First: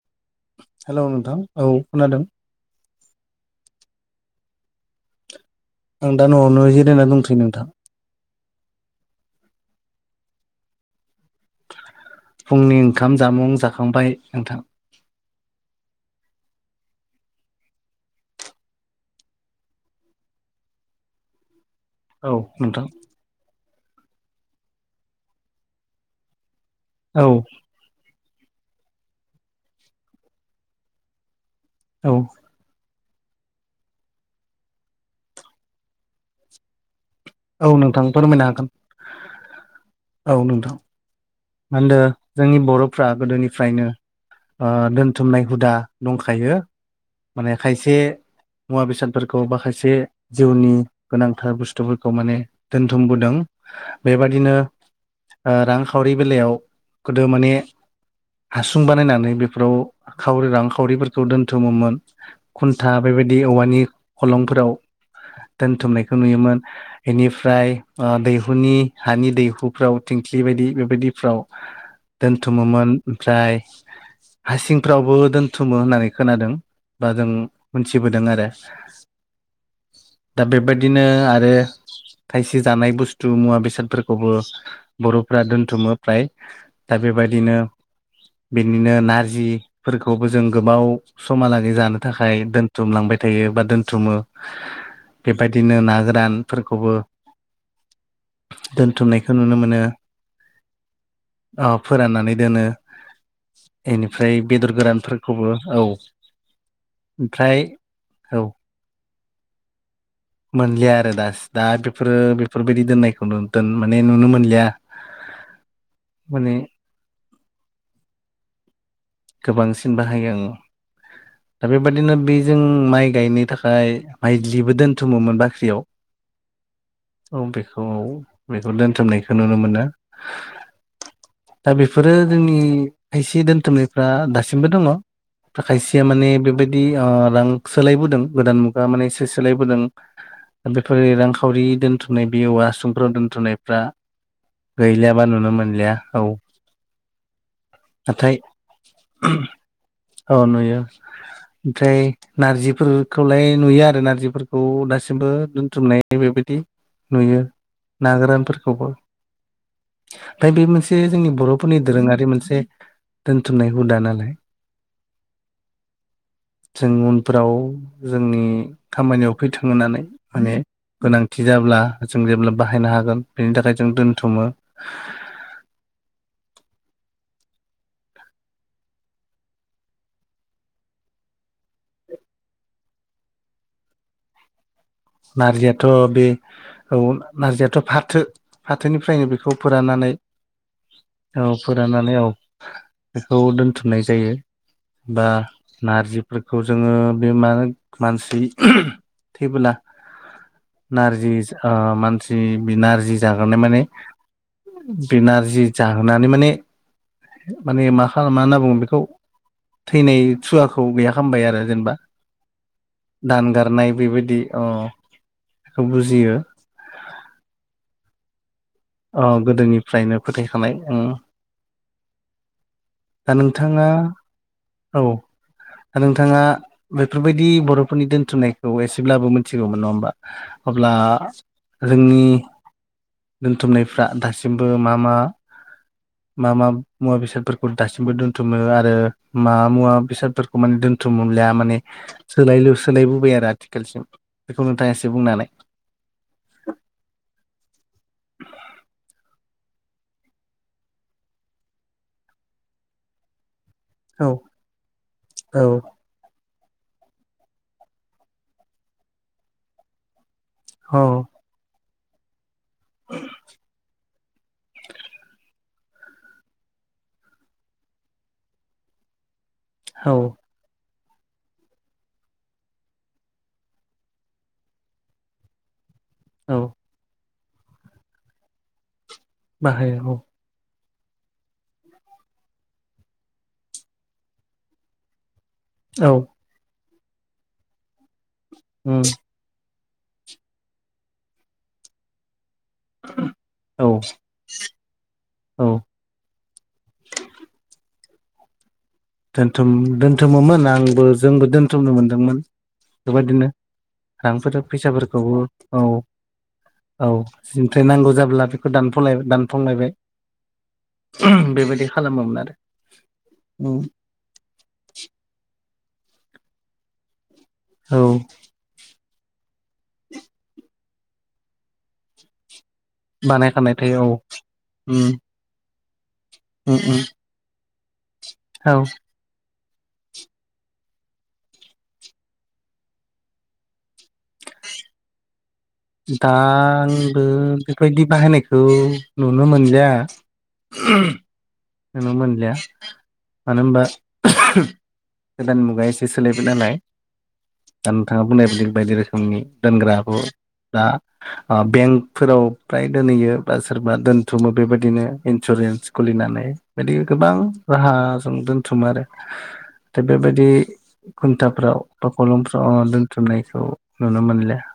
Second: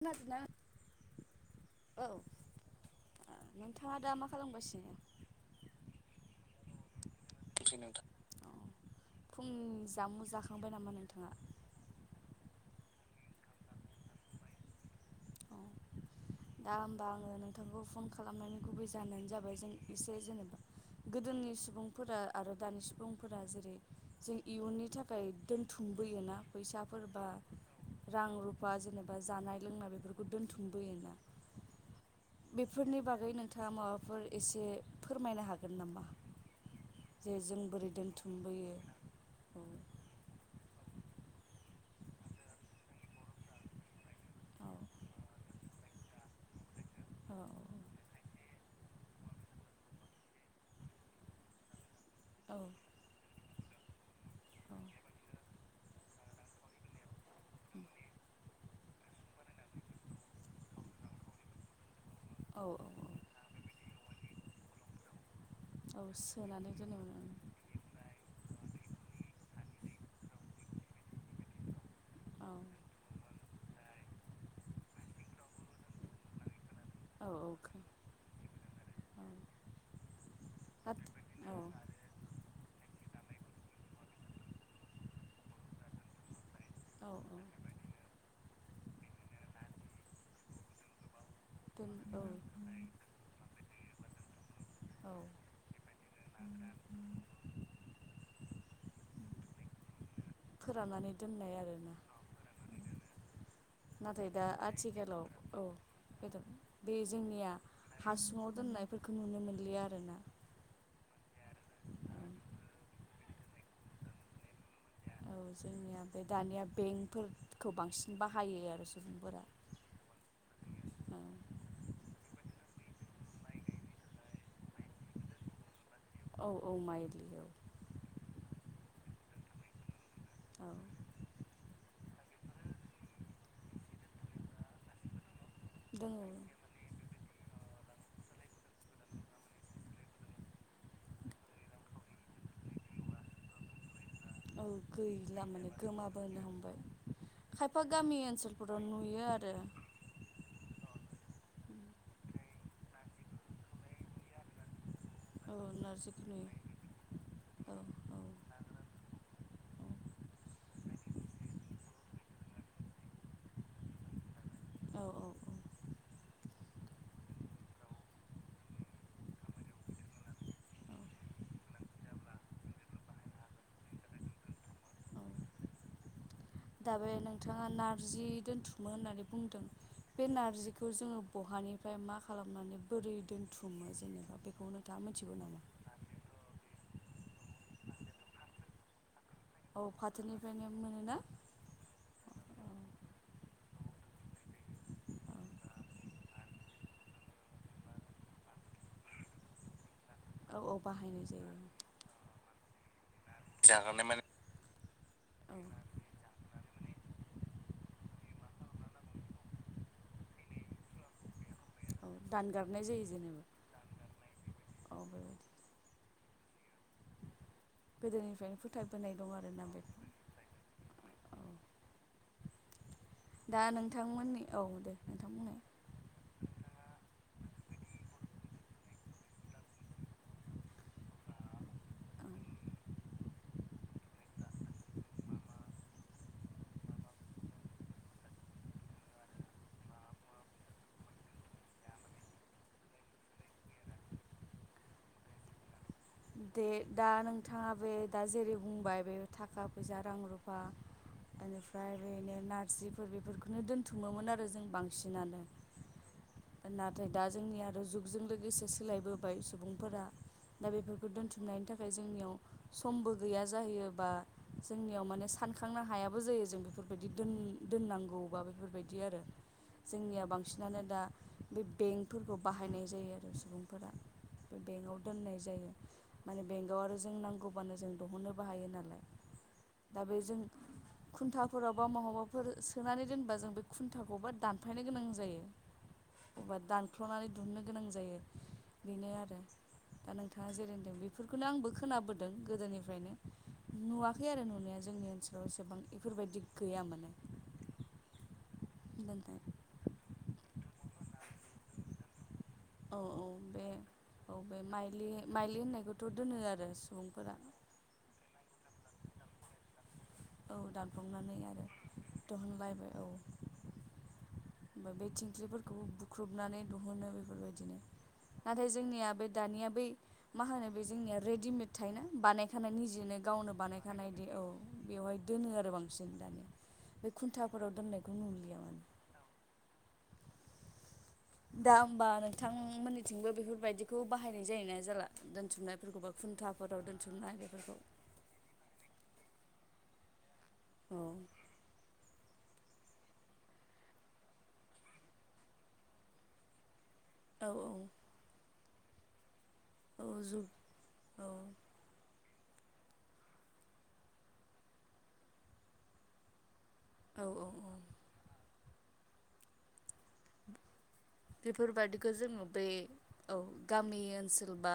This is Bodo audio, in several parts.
खोनादोंना हेलौ नोंथां औ खोनादों नोंथाङा दा मा खालामगासिनो आं दा न'आवनो जिरायना दंसै नोंथां फुंनि जामुं जाखांबाय नामा नोंथाङा फुंनि ओंखाम जामुं जाखांबाय नोंथां औ दा होमबा आङो नोंथांखौ फन खालामनायनि गुबै जानायानो जाबाय जों एसे जेनेबा गोदोनि सुबुं फोरा औ आरो दानि नोंथां सुबुंफोरा जेरै जों इयुननि थाखाय दोनथुमबोयोना औ फैसाफोरबा रां रुफा जेनेबा जानाय लोंनाय बेफोरखौ दोन्थुमबोयोना औ बेफोरनि बागै आगै नोंथाङा माबाफोर एसे फोरमायनो हागोन नामा जे जों औ बोरै नोंथां फोरमायनो हागोन दोनथुमबोयो औ मादो जोंनि बर'फ्रा गोदोनिफ्रायनो दोनथुमनाय हुदा दंखायो माने औ औ। खायसे मुवा बेसादफोरखौ माखायसे जिउनि गोनांथार बुस्थुफोरखौ माने औ दोनथुमबोदों बेबादिनो रांखावरि बेलायाव गोदो माने हासुं बानायनानै बेफोराव खावरि रां खावरिफोरखौ दोन्थुमोमोन औ खुन्था बेबायदि औवानि खलंफोराव औ दोनथुमनायखौ नुयोमोन सोनानै दोनोमोन ओमफ्राय दैहुनि हानि दैहुफ्राव थिंख्लि बायदि बेबायदिफ्राव ओं दोनथुमोमोन ओमफ्राय हासिंफ्रावबो दोनथुमो होननानै खोनादों बा औ जों औ खो मोनथिबोदों आरो औ दा बेबायदिनो आरो औ खायसे जानाय बुस्थु मुवा बेसादफोरखौबो बर'फ दोन्थुमो फ्राय दा औ बेबायदिनो बिदिनो नारजिफोरखौबो जों गोबाव समालागै दोन जानो औ थाखाय दोनथुमलांबाय थायो बा दोनथुमो औ बेबायदिनो ना गोरान दोनथुमनायखौ नुनो मोनो फोराननानै दोननाय अ आरोना फोराननानै दोनो नाथाय इनिफ्राय दा बेदर आथिखालाव गोरानफोरखौबो औ बेदर बे जोंनिया ओमफ्राय औ हासुङाव दोननायफोरखौ नुनो मोनलिया आरो ना मोनलिया आरो दा दा बेफोरो बेफोरबायदि दोननायखौ माने नुनो मोनलिया औ जोंनिया बे माने दानिया बेंकफोरखौ बांसिन बाहायो आरो सुबुंफोरा गोबांसिन बाहायो आं औ दा बेबायाददिनो बेजों माइ गायनो थाखाय माइलिबो दोनथुमोमोन बाख्रियाव औ औ माइलि औ बेखौ बेखौ औ दोनथुमनायखौ नुनो मोनो। औ दा बेफोरो जोंनि खायसे दोनथुमनायफ्रा दासिमबो दङ। खायसेया दङ माने बेबायदि अ रां सोलायबोदों गोदान मुगा माने सो सोलायबोदों फोरै रांखावरि दोनथुमनाइ बे औवा हासुंफोराव दोन्थ'नायफ्रा औ गैला माने औ गोमाबोनो हमबाय। खायफा गामि नाथाय ओनसोलफोराव नुयो आरो। औ नुयो ओमफ्राय नारजिफोरखौलाय नुयो आरो नारजि फोरखौ दासिमबो औ बदोनथुमनाय नारजिखौ बेबायदि नुयो नुयो औ ना गोरानफोरखौबो। दा बे मोनसे जोंनि बर'फोरनि दोरोङारि मोनसे दोनथुमनाय हुदा नालाय। औ औ औ। जों उनफ्राव जोंनि खामानियाव फैथों होनानै माने। औ गोनांथि जाब्ला जों जेब्ला बाहायनो हागोन बेनि थाखाय जों दोनथुमो। औ दा बे नोंथाङा नारजि दोनथुमो होननानै बुंदों। बे नारजिखौ जोङो बहानिफ्राय मा खालामनानै बोरै दोनथुमो जेनेबा बेखौ नोंथाङा मिथिगौ नामा नारजियाथ' बे औ नारजियाथ' फाथो फाथोनिफ्रायनो बेखौ औ फोरनानै फाथोनिफ्रायनो मोनोना औ फोराननानै औ बेखौ दोन थुमनाय जायो। बा नारजिफोरखौ जोङो बे मा मानसि थैबोला औ औ बाहायनाय नारजि जायो ओ मानसि नारजि जोहोनाइ माने बे औ नारजि जाहोनानै माने माने मा खालाम मा होनना बुङो बेखौ थैनाय सुवाखौ गैया खालामबाय आरो। जेनबा औ दानगारनाय जायो जेनेबा दानगारनाय बेबायदि अ औ बेबायदि बेखौ बुजियो। गोदोनिफ्रायनो फु औ गोदोनिफ्रायनो फोथायखानाय उम औ दा नोंथांमोननि दे औ नोंथां बुंनाय नोंथाङा बेफोरबायदि बर'फोरनि दोनथुमनाय। एसेब्लाबो मिथिगौमोन नङा होमबा अब्ला जोंनि औ दोनथुमनायफ्रा दासिमबो मा मा मा मा मुवा बेसादफोर दासिबो दोनथुम आरो मा मुवा बेसादफोरखौ दोनथुम लिया माने सो सोलायबोबाय आरो आथिखालसिम बेखौ नोंथाङा एसे बुंनानै [inaudible] दे दा नोंथाङा बे दा जेरै बुंबाय बे थाखा फैसा रां रुफा। निफ्राय ओरैनो नारजिफोर बेफोरखौनो दोन औ थुमोमोन आरो जों बांसिनानो। औ नाथाय दा जोंनि आरो जुगजों लोगोसे सोलायबोबाय सुबुंफोरा दा बेफोर औ खौ दोनथुमनायनि थाखाय जोंनियाव समबो गैया जाहैयो बा जोंनियाव माने सान खांनो हायाबो जायो जों बेफोरबायदि दोन दोननांगौबा बेफोरबायदि आरो। औ जोंनिया बांसिनानो दा बे बेंकफोरखौ बाहायनाय जायो आरो सुबुंफोरा बे बेंकआव दोननाय जायो। माने औ बेंकआव आरो जों नांगौबानो जों दिहुननोबो हायो नालाय बाहायो दा बे औ जों खुन्थाफोराव बा महाबाफोर सोनानै दोनबा जों बे खुन्थाखौबो दानफायनो गोनां जायो। औ बा दानख्ल'नानै दुहुनो गोनां जायो उम बेनो आरो दा नों नोंथाङा जेरैहोनदों बेफोरखौनो आंबो खोनाबोदों। गोदोनिफ्रायनो औ नुवाखै आरो नुनाया जोंनि ओनसोलाव औ एसेबां इफोरबायदि गैयामोन। [inaudible] दोनथुम दोनथुमोमोन आंबो जोंबो दोन्थुमनो मोनदोंमोन औ बेबायाददिनो। बे औ बे रांफोर माइलि फैसाफोरखौबो माइलि औ-औ होननायखौथ' दोनो आरो सुबुंफोरा ओमफ्राय नांगौ जाब्ला बेखौ दान [unintelligible] दानफुंलायबाय औ दानफ्लबनानै आरो खालामोमोन दिहुनलायबाय बो औ आरो ओमफ्राय बे थिंख्लिफोरखौ बुख्रुबनानै दिहुनो बेफोरबायदि बिदिनो औ नाथाय जोंनिया बे दानिया बै मा होनो बे जोंनिया रेडिमेड थायोना बानायखा खानाय निजेनो गावनो बानायखानाय औ उम बेवहाय दोनो आरो बां जों दानिया उम उम बे खुन्थाफोराव दोननायखौ नुलिया औ माने दा होमबा नोंथांमोननिथिंबो बेफोरबायदिखौ बाहायनाय जायोना जाला द दा आंबो बेफोरखौ बेबायदि बाहायनायखौ नुनो मोनलिया औ [unintelligible] नुनो मोनलिया मानो होनबा गोदान मुगाया एसे सोलायबाय नालाय औ दा नोंथाङा बुंनाय बायदि बायदि रोखोमनि औ दोनग्राबो जुग दा औ बेंकफोराव फ्राय दोनहैयो बा सोरबा दोनथुमो बेबायदिनो इन्सुरेन्स खुलिनानै। बेदिनो औ गोबां औ औ राहाजों दोनथुमो आरो दा बेबायदि खुन्थाफ्राव बा बेफोरबादिखौ जोङो बे गरंफ्राव औ दोन्थुमनायखौ गामि नुनो ओनसोल मोनलिया। बा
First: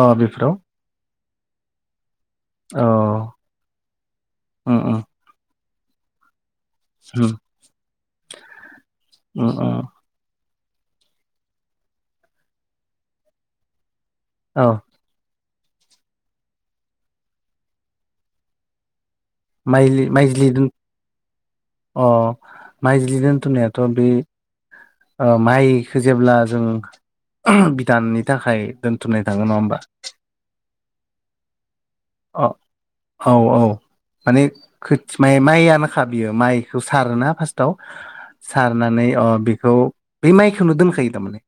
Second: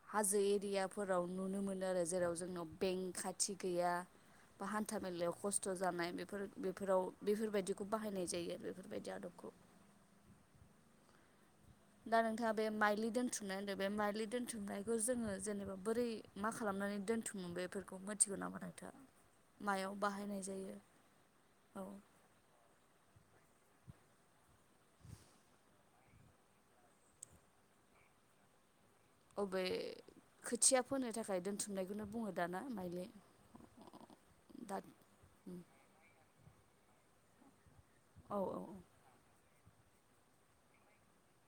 अ हाजो बेफोराव एरियाफोराव नुनो मोनो आरो जेराव जोंनाव अ बें खाथि गैया। बा उम हान्था उम मेलायाव खस्थ' जानाय बेफोर बेफोराव उम बेफोरबायदिखौ बाहायनाय जायो आरो बेफोरबायदि आदबखौ। उम उम दा नोंथाङा बे माइलि दोन्थुमनाय होनदों बे माइलि औ दोन्थुमनायखौ जोङो जेनेबा बोरै मा खालामनानै दोन्थुमो बेफोरखौ मिथिगौ नामा नोंथाङा। मायाव बाहायनाय माइज्लि-माइज्लि दोन जायो औ अ माइज्लि दोन थोननायथ' बे ओ माइखो जेब्ला जों बिदाननि थाखाय दोनथुमनाय थाङो नङा अबे होमबा खोथिया फोनो थाखाय दोनथुमनायखौनो बुङो अ दाना माइलि। औ औ माने दा खोथि माइ माइआ माखा बियो माइखौ सारना फास औ सारनानै बेखौ बे माइखौनो दोनखायो थार माने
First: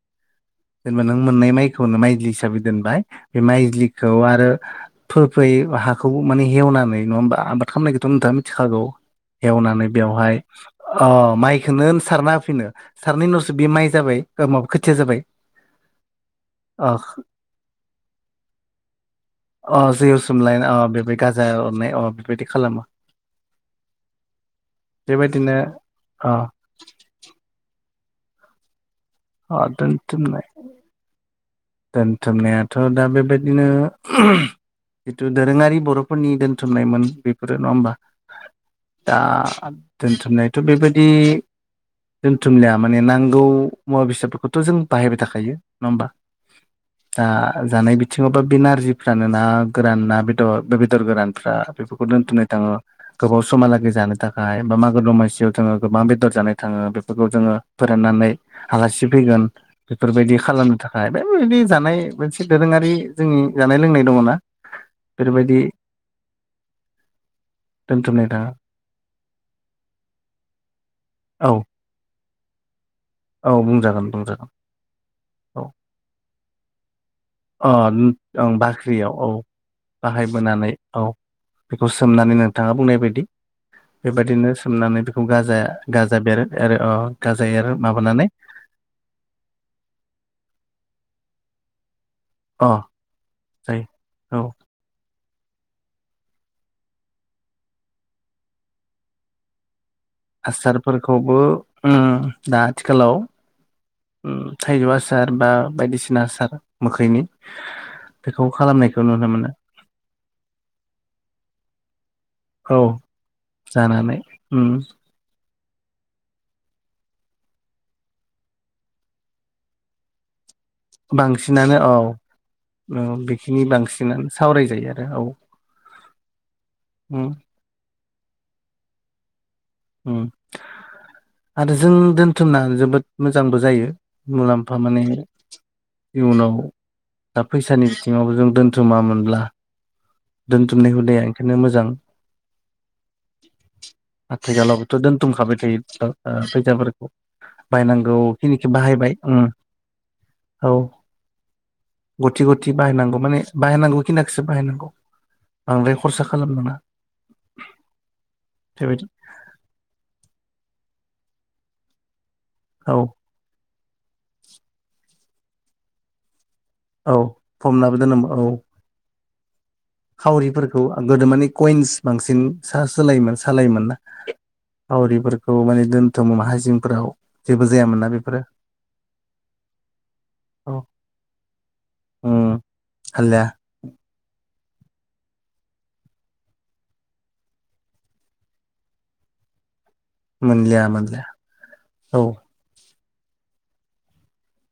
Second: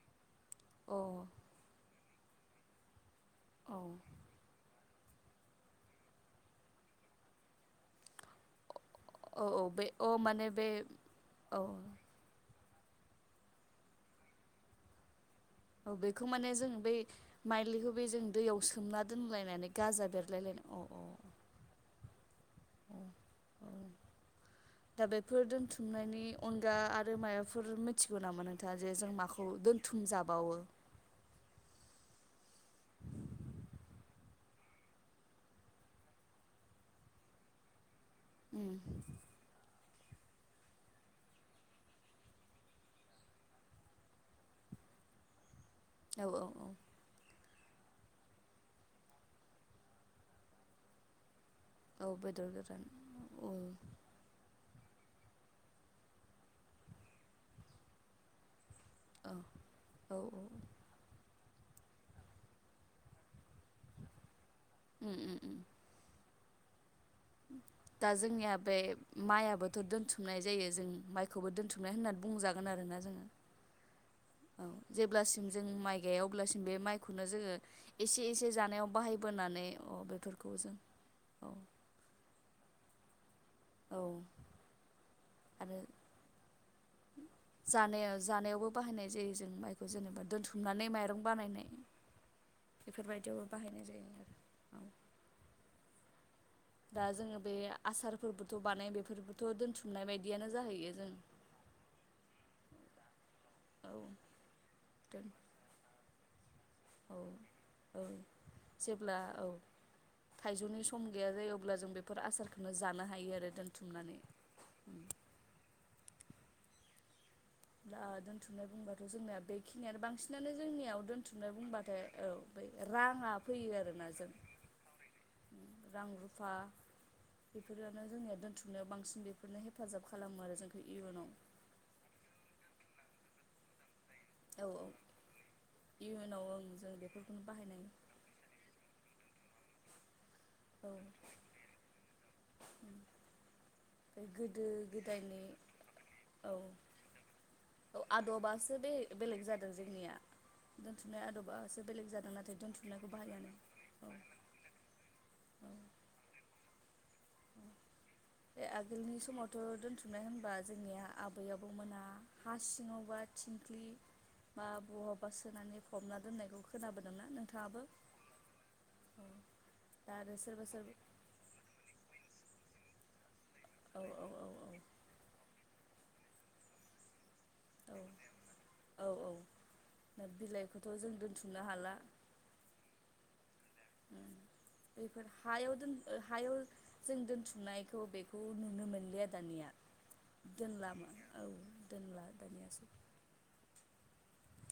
जेनेबा नों मोननाय माइखौनो माइजलि हिसाबै दोनबाय बे औ माइजलिखौ आरो फोफै हाखौ माने हेवनानै नङा होमबा आबाद खालामनायखौथ' नोंथाङा मिथिखागौ औ औ बे एवनानै अ बेवहाय माने बे औ माइखौनो सारना होफिनो सारनि उनावसो बे माइ जाबाय माबा खोथिया जाबाय औ बेखौ माने जों अ बै माइलिखौ बे जों दैयाव सोमना दोनलायनानै अ गाजा जैयाव बेरलायलाय सोमलाय अ बेबे गाजा लामा औ दा बेफोर दोनथुमनायनि अ अनगा आरो माबाफोर मिथिगौ नामा नोंथाङा जे जों माखौ अ दोनथुम दोनथुमनाय जाबावो दोनथुमनायाथ' दा बेबायदिनो जिथु दोरोङारि बर'फोरनि दोनथुमनायमोन बेफोरो नङा होमबा उम दा दोनथुमनायथ' बेबायदि दोनथुमलिया माने नांगौ मुवा बेसादफोरखौथ' जों बाहायबाय थाखायो नङा होमबा औ औ औ दा जानाय बिथिङावबा बे नारजिफ्रानो ना गोरान ना बेदर बेदर गोरान फ्रा औ बेफोरखौ दोनथनाय बेदर थाङो गोरान गोबाव औ समहालागै जानो थाखाय बा मागो दमासियाव जोङो गोबां बेदर जानाय थाङो बेफोरखौ जोङो फोराननानै आलासि औ फैगोन औ बेफोरबायदि खालामनो थाखाय बायदि जानाय मोनसे दोरोङारि जोंनि जानाय लोंनाय दङना उम उम उम बेबायदि दा जोंनिया बे माइयाबोथ' दोनथुमनाय जायो जों औ माइखौबो दोनथुमनाय होनना बुंजागोन आरोना जों औ बुंजागोन बुंजागोन औ जेब्लासिम औ जों माइ गया अब्लासिम बे माइखौनो जोङो अ एसे एसे ओं जानायाव बाख्रियाव औ बाहायबोनानै अ बेफोरखौ बाहायबोनानै जों औ औ बेखौ सोमनानै नोंथाङा बुंनाय बायदि [inaudible] बेबायदिनो सोमनानै बेखौ गाजा आरो गाजा बेरो आरो अ गाजा एरो जानायाव माबानानै जानायावबो बाहायनाय जायो जों माइखौ जेनेबा दोनथुमनानै माइरं बानायनाय अ बेफोरबायदियावबो बाहायनाय जायो औ। दा जोङो बे आसारफोरबोथ' बानायो बेफोरबोथ' दोनथुम आसारफोरखौबो उम दा आथिखालाव औ ओम थाइजौ दोन आसार बा बायदिसिना आसार औ मोखैनि औ बेखौ खालामनायखौ जेब्ला नुनो औ मोनो थाइजौनि सम गैया जायो अ अब्ला जों बेफोर आसारखौनो औ जानो हायो आरो जानानै दोनथुमनानै। उम दा दोन्थुमनाय बुंबाथ' जोंनिया बेखिनियानो बांसिनानो जोंनियाव दोनथुमनाय बुंबाथाय औ बै राङा बेखिनि फैयो आरोना बांसिनानो जों सावरायजायो रां रुफा हम। दा जोंनि दोनथुमनायाव बांसिन बे ओं आरो जों दोनथुमना जोबोद मोजांबो जायो। औ मुलाम्फा औ मानो। इयुनाव ओं जों बेफोरखौनो दा बाहायनाय फैसानि बिथिङावबो जों दोनथुमामोनब्ला औ दोनथुमनाय हुदाया ओमफ्राय ओंखायनो मोजां। [inaudible] गोदो आथिखालावबोथ' गोदायनि दोनथुमखाबाय थायो ओ औ फैसाफोरखौ औ बाहायनांगौ खिनिखौ आदबासो बाहायबाय उम बे-बेलेग जादों जोंनिया औ दोनथुमनाय आदबासो बेलेग जादों गथि नाथाय गथि दोनथुमनायखौ बाहायनांगौ माने बाहायानो बाहायनांगौ औ खिनाखिसो बाहायनांगौ। औ बांद्राय खरसा खालाम नाङा। बे आगोलनि समावथ' दोनथुमनाय होनबा जोंनिया आबै आबौ मोना हा औ सिङावबा थिंख्लि बा बहावबा सोनानै फबना दोननायखौ औ खोनाबोदोंना नोंथाङाबो फबनाबो दोनोमोन औ। दा आरो सोरबा खावरिफोरखौ सोरबा गोदो माने कइन्स बांसिन सा-सोलायोमोन। सालायोमोनना औ औ औ खावरिफोरखौ माने दोन्थुमोन हासिंफोराव। जेबो जायामोनना बेफोरो। दा बिलाइखौथ' जों दोनथुमनो हाला। हालाया। उ बेफोर हायाव दोन हायाव जों दोनथुमनायखौ बेखौ नुनो मोनलिया दानिया। मोनलिया दोनलामोन मोनलिया औ औ दोनला दानि मानसिया।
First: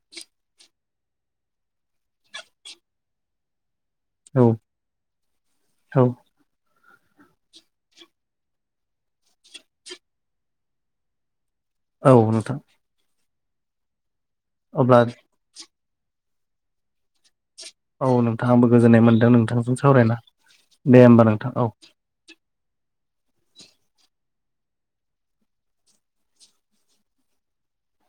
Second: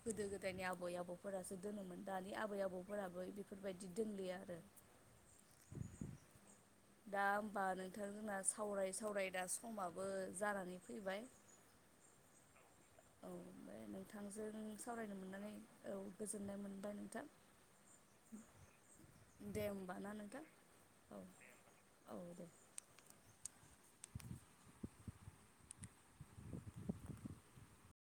गोदो गोदायनि आबै आबौफोरासो दोनोमोन दानि आबै आबौफोराबो बेफोरबायदि बिदि दोनलिया औ आरो। औ दा होमबा नोंथांमोनना सावराय सावराय दा समाबो जानानै फैबाय। औ नोंथां। बिथांजों अब्ला सावरायनो मोननानै औ गोजोननाय मोनबाय नोंथां। औ नोंथां आंबो गोजोननाय मोनदों दे नोंथांजों होमबा ना सावरायना नोंथां दे औ होमबा नोंथां औ। औ दे